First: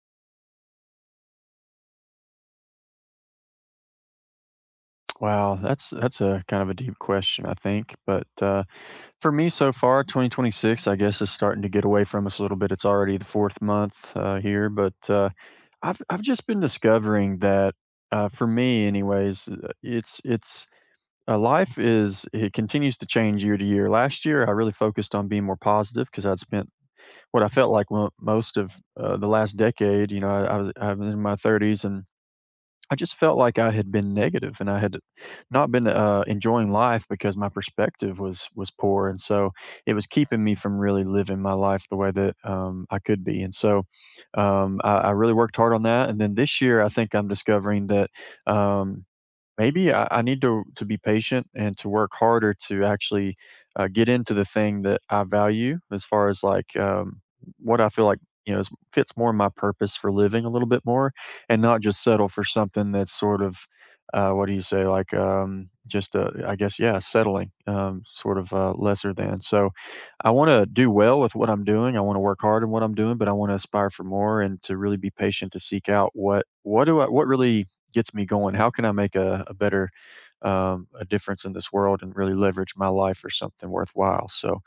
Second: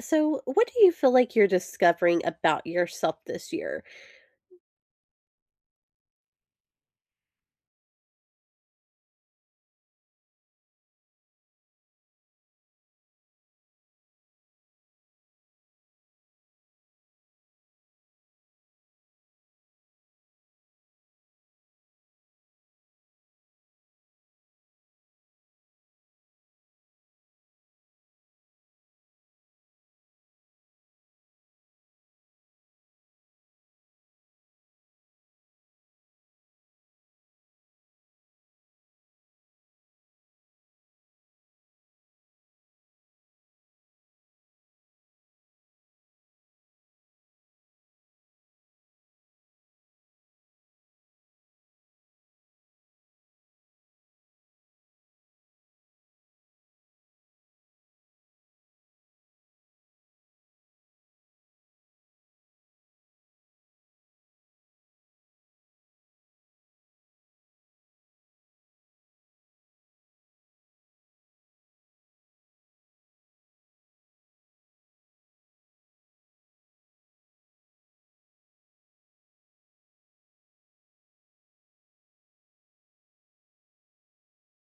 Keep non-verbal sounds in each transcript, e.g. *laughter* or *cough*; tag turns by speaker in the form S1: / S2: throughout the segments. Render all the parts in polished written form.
S1: So, what do you feel like you're discovering about yourself this year?
S2: Wow, that's a kind of a deep question, I think. But For me, so far, 2026, I guess, is starting to get away from us a little bit. It's already the fourth month here, but I've just been discovering that for me, anyways, it's life is it continues to change year to year. Last year, I really focused on being more positive because I'd spent what I felt like most of the last decade. You know, I was in my 30s and I just felt like I had been negative and I had not been enjoying life because my perspective was poor, and so it was keeping me from really living my life the way that I could be. And so I really worked hard on that. And then this year, I think I'm discovering that. Um, Maybe I need to be patient and to work harder to actually get into the thing that I value as far as like what I feel like you know is, fits more my purpose for living a little bit more, and not just settle for something that's sort of what do you say like just I guess yeah settling sort of lesser than. So I want to do well with what I'm doing. I want to work hard in what I'm doing, but I want to aspire for more and to really be patient to seek out what do I what really gets me going. How can I make a better a difference in this world and really leverage my life for something worthwhile? So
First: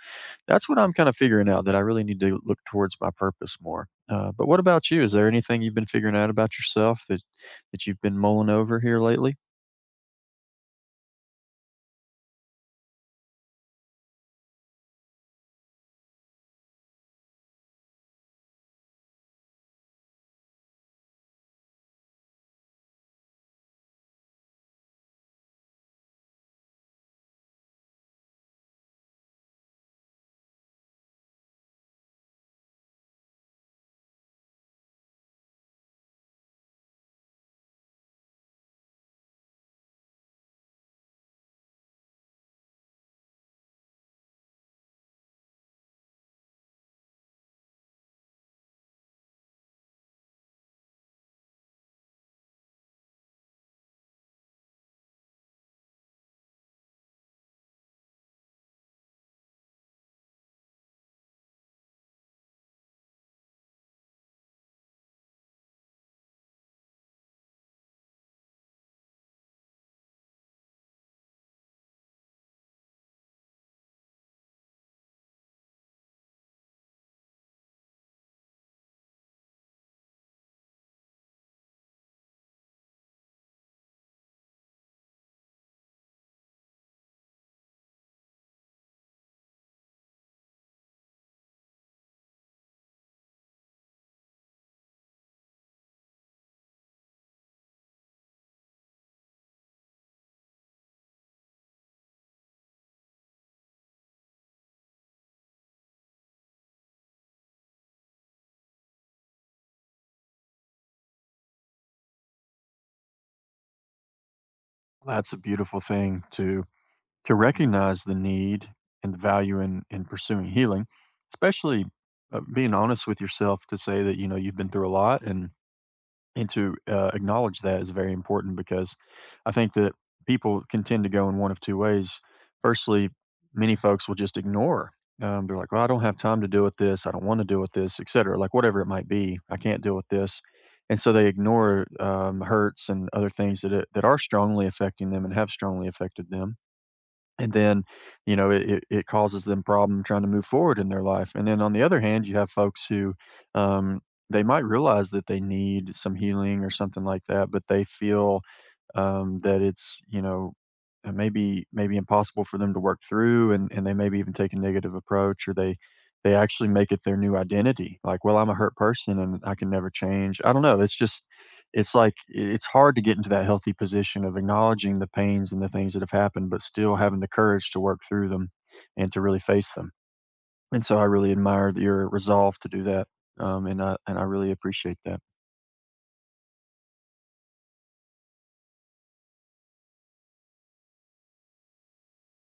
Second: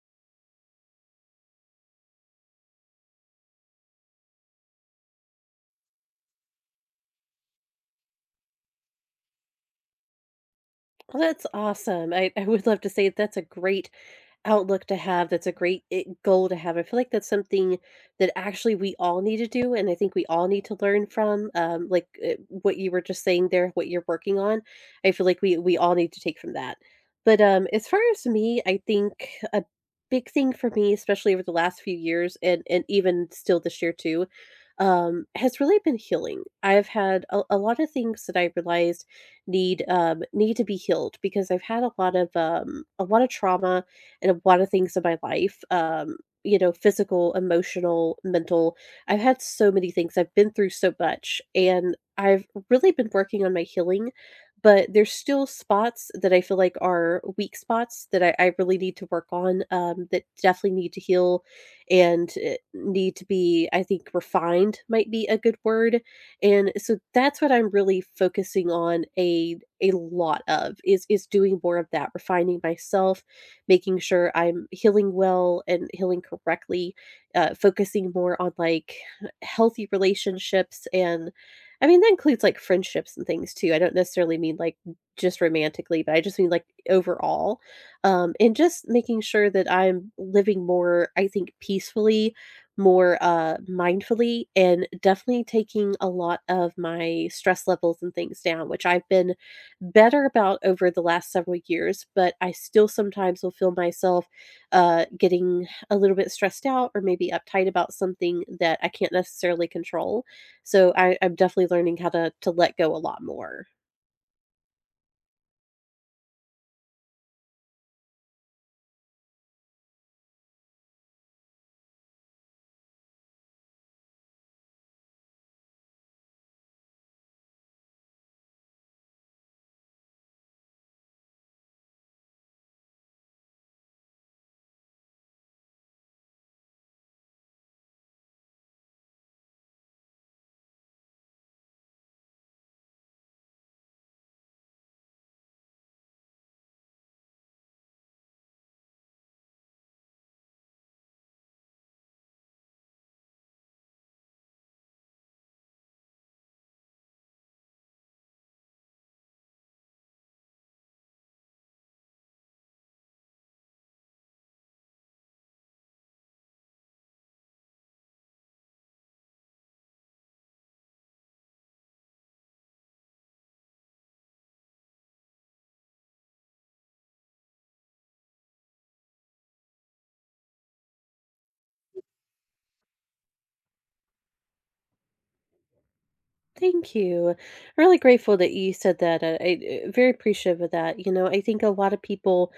S2: that's what I'm kind of figuring out that I really need to look towards my purpose more. But what about you? Is there anything you've been figuring out about yourself that you've been mulling over here lately?
S1: Well, that's awesome. I would love to say that's a great outlook to have. That's a great goal to have. I feel like that's something that actually we all need to do, and I think we all need to learn from. Like what you were just saying there, what you're working on. I feel like we all need to take from that. But as far as me, I think a big thing for me, especially over the last few years, and even still this year too, has really been healing. I've had a lot of things that I realized need to be healed because I've had a lot of trauma in a lot of things in my life, physical, emotional, mental. I've had so many things. I've been through so much and I've really been working on my healing, but there's still spots that I feel like are weak spots that I really need to work on, that definitely need to heal and need to be, I think, refined might be a good word. And so that's what I'm really focusing on a lot of is doing more of that, refining myself, making sure I'm healing well and healing correctly, focusing more on like healthy relationships. And I mean, that includes like friendships and things too. I don't necessarily mean like just romantically, but I just mean like overall. And just making sure that I'm living more, I think, peacefully, more mindfully, and definitely taking a lot of my stress levels and things down, which I've been better about over the last several years, but I still sometimes will feel myself getting a little bit stressed out or maybe uptight about something that I can't necessarily control. So I'm definitely learning how to let go a lot more.
S2: That's a beautiful thing to recognize the need and the value in pursuing healing, especially being honest with yourself to say that you know you've been through a lot and to acknowledge that is very important because I think that people can tend to go in one of two ways. Firstly, many folks will just ignore. They're like, "Well, I don't have time to deal with this. I don't want to deal with this, etc." Like whatever it might be, I can't deal with this, and so they ignore hurts and other things that it, that are strongly affecting them and have strongly affected them and then you know it, it it causes them problem trying to move forward in their life. And then on the other hand, you have folks who um, they might realize that they need some healing or something like that, but they feel that it's you know maybe impossible for them to work through, and they maybe even take a negative approach, or they actually make it their new identity like, well, I'm a hurt person and I can never change, I don't know, it's just it's like it's hard to get into that healthy position of acknowledging the pains and the things that have happened, but still having the courage to work through them and to really face them. And so I really admire your resolve to do that, and I really appreciate that.
S1: Thank you. I'm really grateful that you said that. I very appreciative of that. You know, I think a lot of people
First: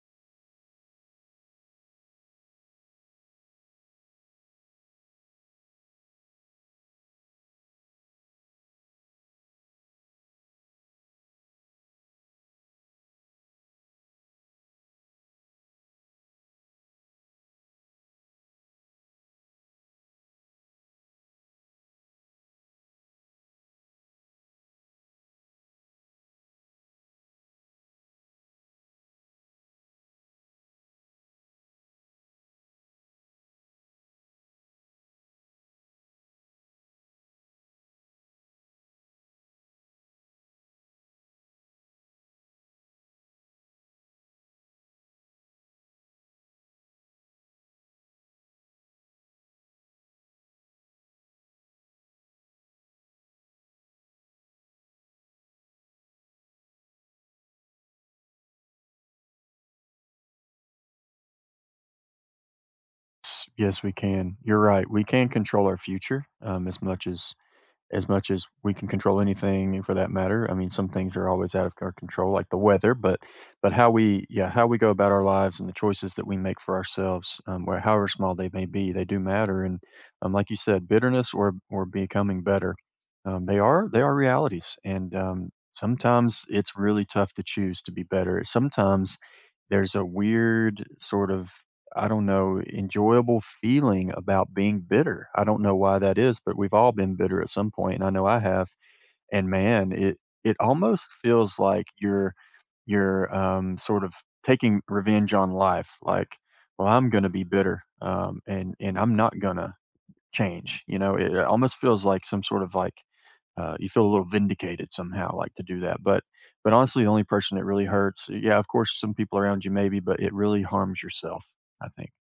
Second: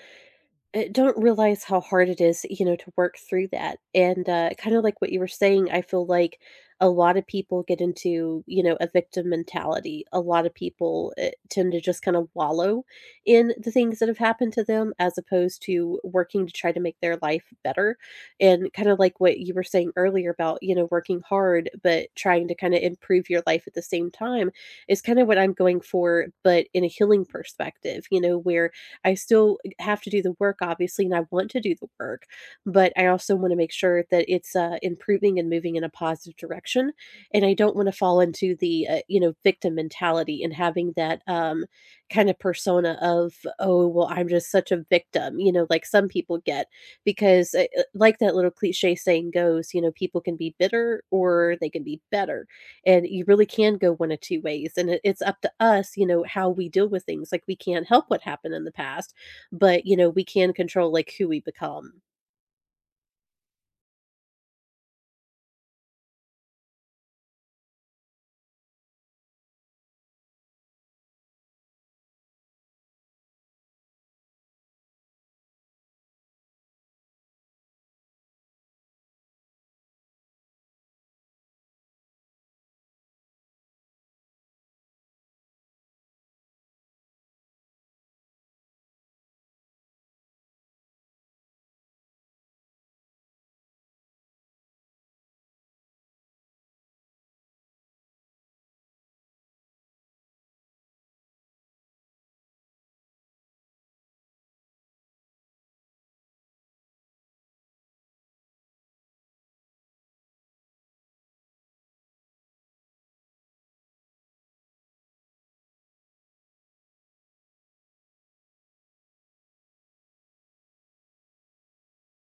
S1: don't realize how hard it is, to work through that. And kind of like what you were saying, I feel like a lot of people get into a victim mentality. A lot of people tend to just kind of wallow in the things that have happened to them as opposed to working to try to make their life better. And kind of like what you were saying earlier about working hard, but trying to kind of improve your life at the same time is kind of what I'm going for, but in a healing perspective, where I still have to do the work, obviously, and I want to do the work, but I also want to make sure that it's improving and moving in a positive direction. And I don't want to fall into the victim mentality and having that kind of persona of, oh, well, I'm just such a victim, like some people get, because like that little cliche saying goes, people can be bitter or they can be better. And you really can go one of two ways, and it's up to us how we deal with things. Like, we can't help what happened in the past, but we can control like who we become.
S2: Yes, we can. You're right. We can control our future, as much as we can control anything for that matter. I mean, some things are always out of our control, like the weather, but how we yeah how we go about our lives and the choices that we make for ourselves, where however small they may be, they do matter. And like you said, bitterness or becoming better, they are realities. And sometimes it's really tough to choose to be better. Sometimes there's a weird sort of, I don't know, enjoyable feeling about being bitter. I don't know why that is, but we've all been bitter at some point, and I know I have. And man, it almost feels like you're sort of taking revenge on life. Like, well, I'm going to be bitter, and I'm not gonna change. You know, it almost feels like some sort of like you feel a little vindicated somehow, like to do that. But honestly, the only person it really hurts, yeah, of course, some people around you maybe, but it really harms yourself. I think.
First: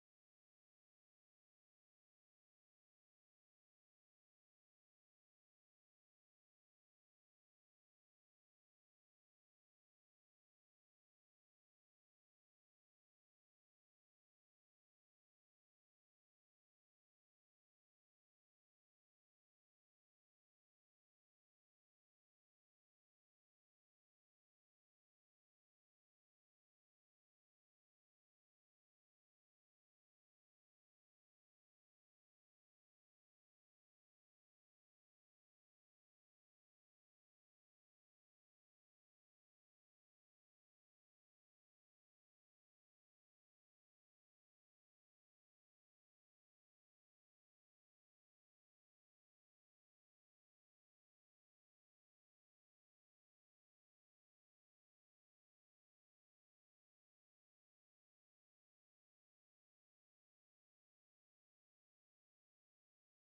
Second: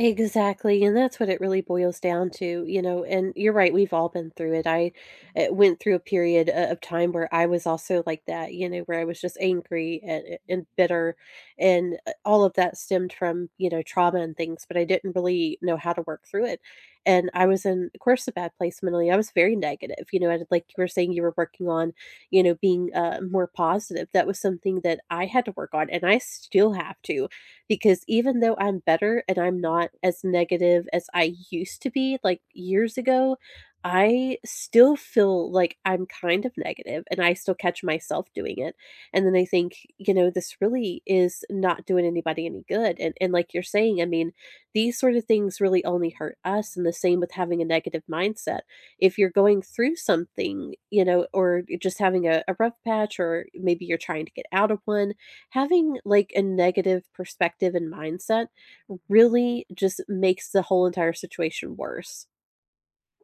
S1: Exactly, and that's what it really boils down to, and you're right, we've all been through it. I went through a period o of time where I was also like that, where I was just angry and bitter, and all of that stemmed from trauma and things, but I didn't really know how to work through it, and I was in, of course, a bad place mentally. I was very negative, and like you were saying, you were working on being more positive. That was something that I had to work on, and I still have to, because even though I'm better and I'm not as negative as I used to be, like years ago, I still feel like I'm kind of negative and I still catch myself doing it. And then I think, this really is not doing anybody any good. And like you're saying, I mean, these sort of things really only hurt us, and the same with having a negative mindset. If you're going through something or you're just having a rough patch, or maybe you're trying to get out of one, having like a negative perspective and mindset really just makes the whole entire situation worse.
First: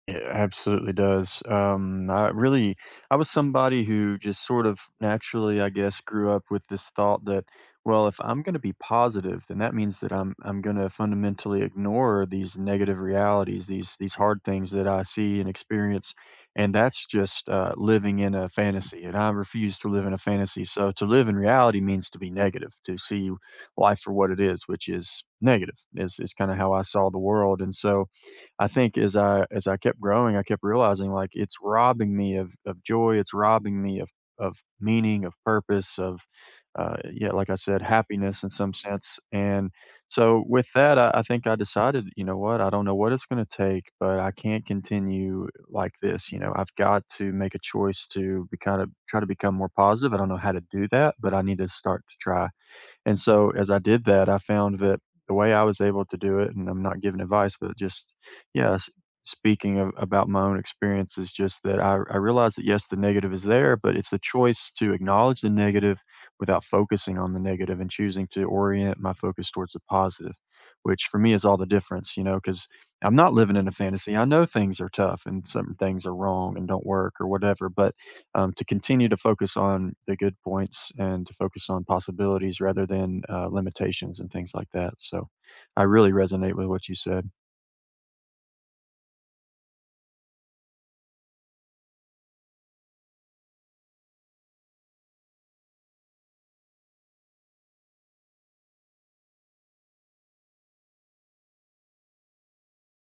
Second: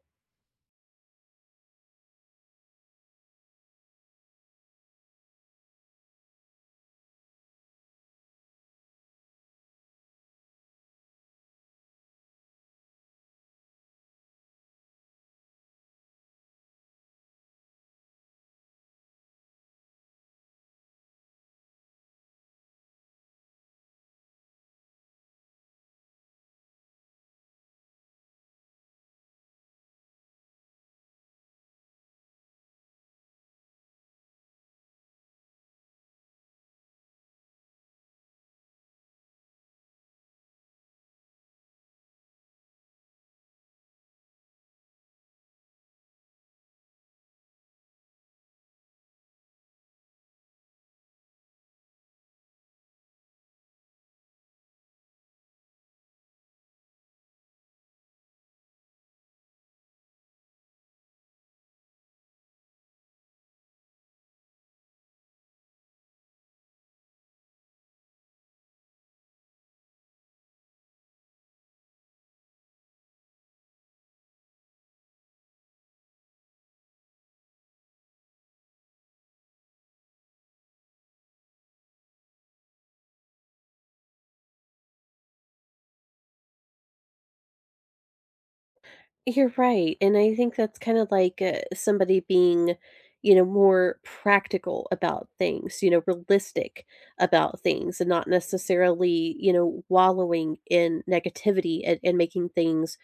S2: It absolutely does. I really, I was somebody who just sort of naturally, I guess, grew up with this thought that, well, if I'm going to be positive, then that means that I'm going to fundamentally ignore these negative realities, these hard things that I see and experience, and that's just living in a fantasy. And I refuse to live in a fantasy. So to live in reality means to be negative, to see life for what it is, which is negative. Is kind of how I saw the world, and so I think as I kept growing, I kept realizing like it's robbing me of joy. It's robbing me of meaning, of purpose, of yeah, like I said, happiness in some sense. And so with that, I think I decided, you know what, I don't know what it's going to take, but I can't continue like this. You know, I've got to make a choice to be kind of try to become more positive. I don't know how to do that, but I need to start to try. And so as I did that, I found that the way I was able to do it, and I'm not giving advice, but just, yeah, speaking of, about my own experience is just that I realized that yes, the negative is there, but it's a choice to acknowledge the negative without focusing on the negative and choosing to orient my focus towards the positive, which for me is all the difference, you know, because I'm not living in a fantasy. I know things are tough and some things are wrong and don't work or whatever, but to continue to focus on the good points and to focus on possibilities rather than limitations and things like that. So I really resonate with what you said.
S1: You're right, and I think that's kinda like, somebody being, more practical about things, realistic about things, and not necessarily wallowing in negativity and making things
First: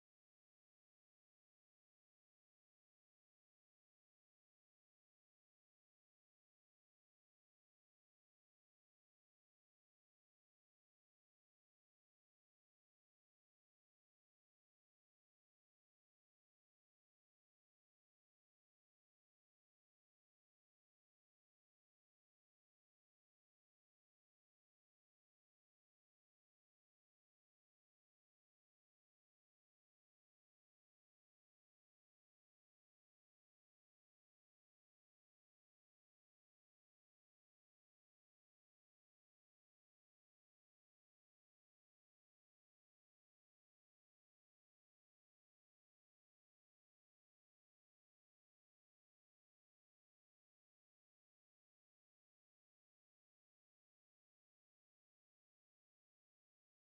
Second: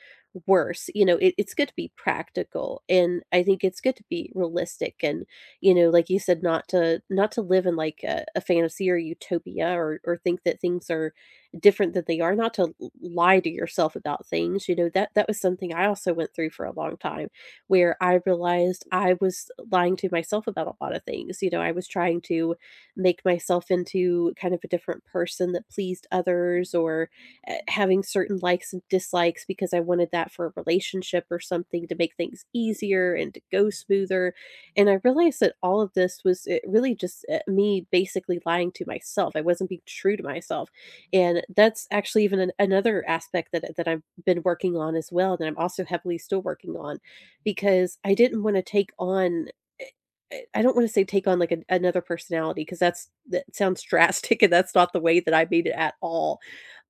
S1: worse. You know, it's good to be practical, and I think it's good to be realistic and, like you said, not to not to live in, like, a fantasy or utopia, or think that things are different than they are, not to lie to yourself about things. That was something I also went through for a long time, where I realized I was lying to myself about a lot of things. I was trying to make myself into kind of a different person that pleased others, or having certain likes and dislikes because I wanted that for a relationship or something to make things easier and to go smoother, and I realized that all of this was, really just me basically lying to myself. I wasn't being true to myself. And that's actually even an another aspect that I've been working on as well, that I'm also heavily still working on, because I didn't wanna take on eh, I don't wanna say take on, like, an another personality, because that sounds *laughs* drastic, and that's not the way that I made it at all.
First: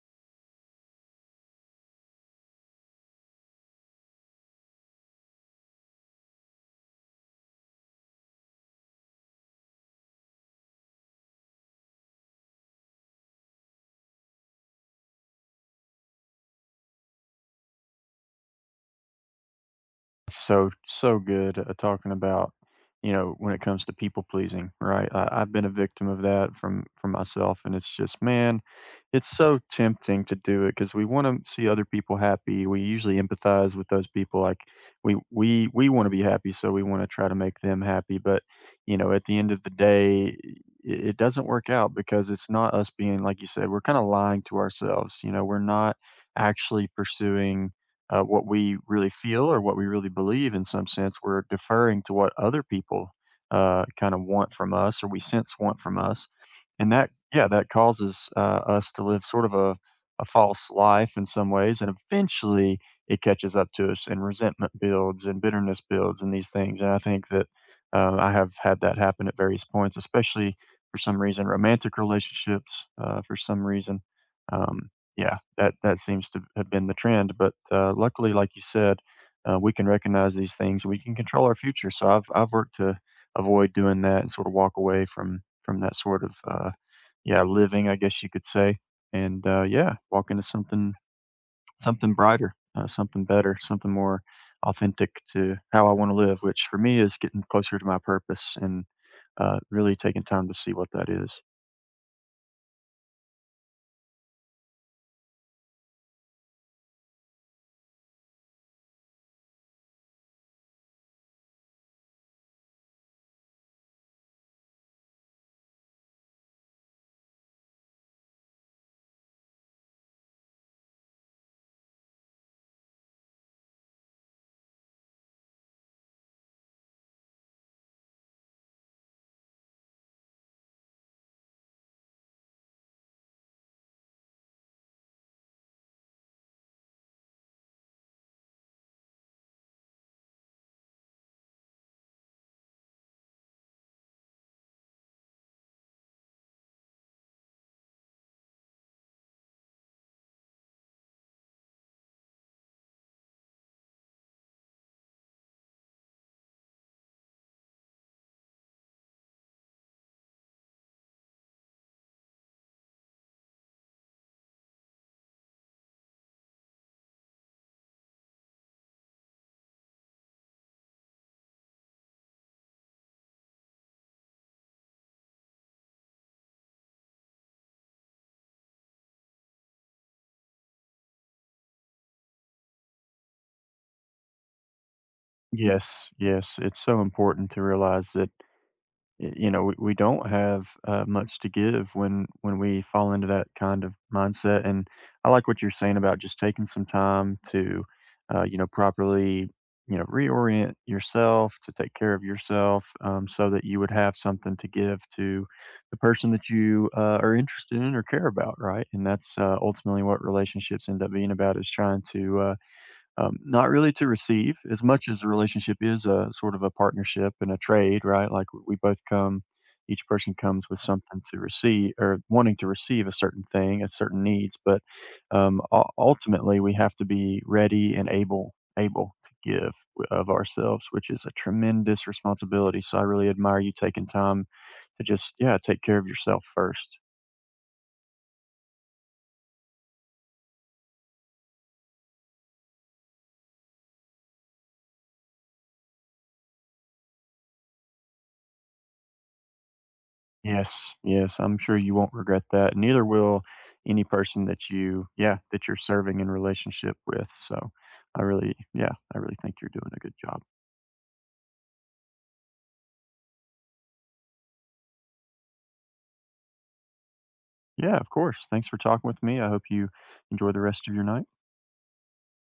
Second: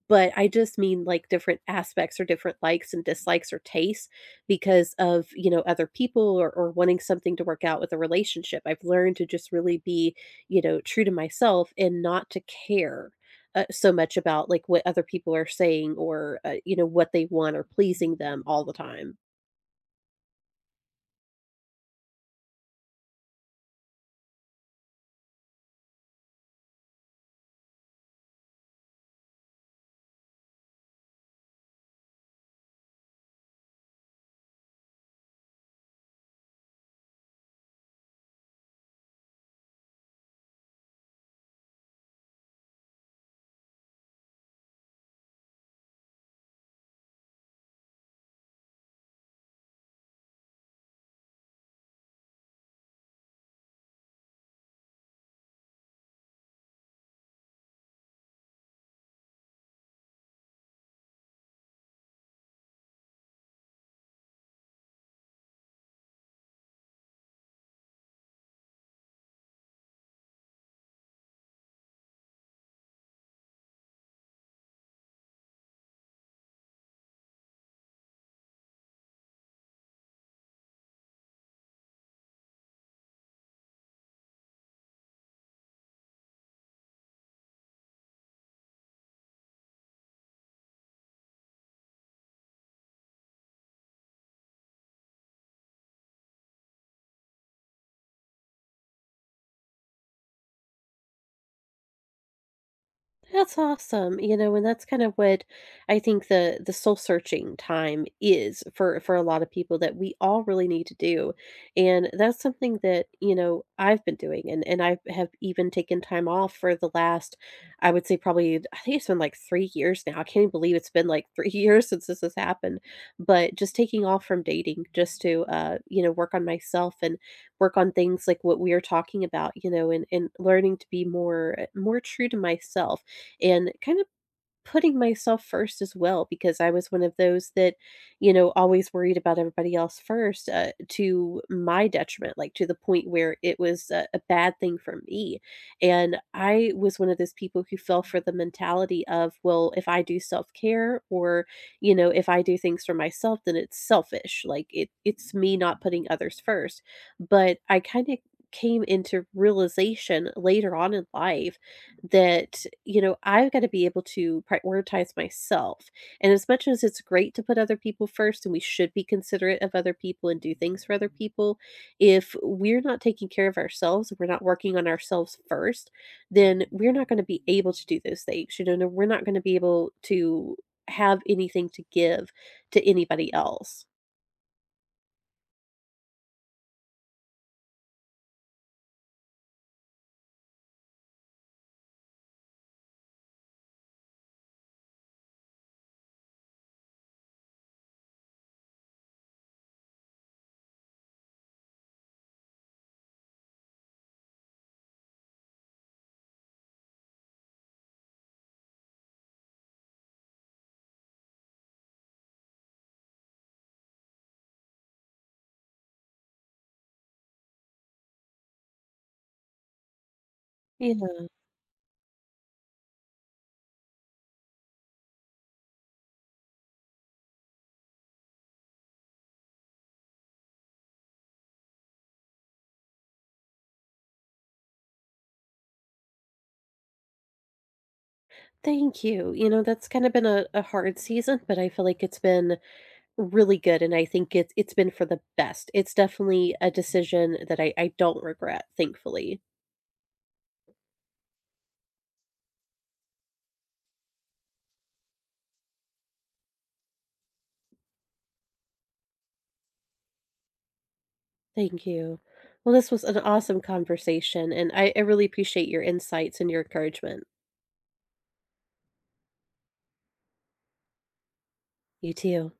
S1: But I just mean, like, different aspects or different likes and dislikes or tastes because of other people, or wanting something to work out with a relationship. I've learned to just really be true to myself and not to care so much about, like, what other people are saying, or what they want, or pleasing them all the time.
S2: So so good at talking about you know when it comes to people pleasing right I've been a victim of that from myself and it's just man it's so tempting to do it because we want to see other people happy, we usually empathize with those people like we want to be happy so we want to try to make them happy, but you know at the end of the day it doesn't work out because it's not us being, like you said, we're kind of lying to ourselves, you know we're not actually pursuing what we really feel or what we really believe, in some sense we're deferring to what other people kind of want from us or we sense want from us, and that yeah that causes us to live sort of a false life in some ways and eventually it catches up to us and resentment builds and bitterness builds and these things, and I think that I have had that happen at various points, especially for some reason romantic relationships, for some reason um, yeah, that that seems to have been the trend, but, luckily, like you said, we can recognize these things, we can control our future, so I've worked to avoid doing that and sort of walk away from that sort of, yeah, living, I guess you could say, and, yeah, walk into something something brighter, something better, something more authentic to how I wanna live, which for me is getting closer to my purpose, and, really taking time to see what that is.
S1: That's awesome, and that's kind of what I think the soul searching time is for a lot of people, that we all really need to do. And that's something that I've been doing, and I have even taken time off for the last, I would say probably, I think it's been like 3 years now. I can't even believe it's been like *laughs* 3 years since this has happened, but just taking off from dating just to work on myself and work on things like what we are talking about, and learning to be more true to myself, and kind of putting myself first as well, because I was one of those that always worried about everybody else first, to my detriment, like to the point where it was a bad thing for me. And I was one of those people who fell for the mentality of, well, if I do self care, or if I do things for myself, then it's selfish. Like, it's me not putting others first. But I kind of came into realization later on in life that I've got to be able to prioritize myself. And as much as it's great to put other people first, and we should be considerate of other people and do things for other people, if we're not taking care of ourselves, if we're not working on ourselves first, then we're not going to be able to do those things. No, we're not going to be able to have anything to give to anybody else.
S2: Yes, yes, it's so important to realize that you know we don't have much to give when we fall into that kind of mindset, and I like what you're saying about just taking some time to you know properly you know reorient yourself to take care of yourself so that you would have something to give to the person that you are interested in or care about, right? And that's ultimately what relationships end up being about, is trying to not really to receive as much as a relationship is a sort of a partnership and a trade, right? Like we both come, each person comes with
S1: Yeah.
S2: something to receive or wanting to receive a certain thing, a certain needs. But ultimately, we have to be ready and able to give of ourselves, which is a tremendous responsibility. So I really admire you taking time to just yeah take care of yourself first.
S1: Thank you. You know that's kind of been a hard season, but I feel like it's been really good, and I think it's been for the best. It's definitely a decision that I don't regret, thankfully.
S2: Yes, yes, I'm sure you won't regret that. Neither will any person that you, yeah, that you're serving in relationship with. So I really, yeah, I really think you're doing a good job.
S1: Thank you. Well, this was an awesome conversation, and I really appreciate your insights and your encouragement.
S2: Yeah, of course. Thanks for talking with me. I hope you enjoy the rest of your night.
S1: You too.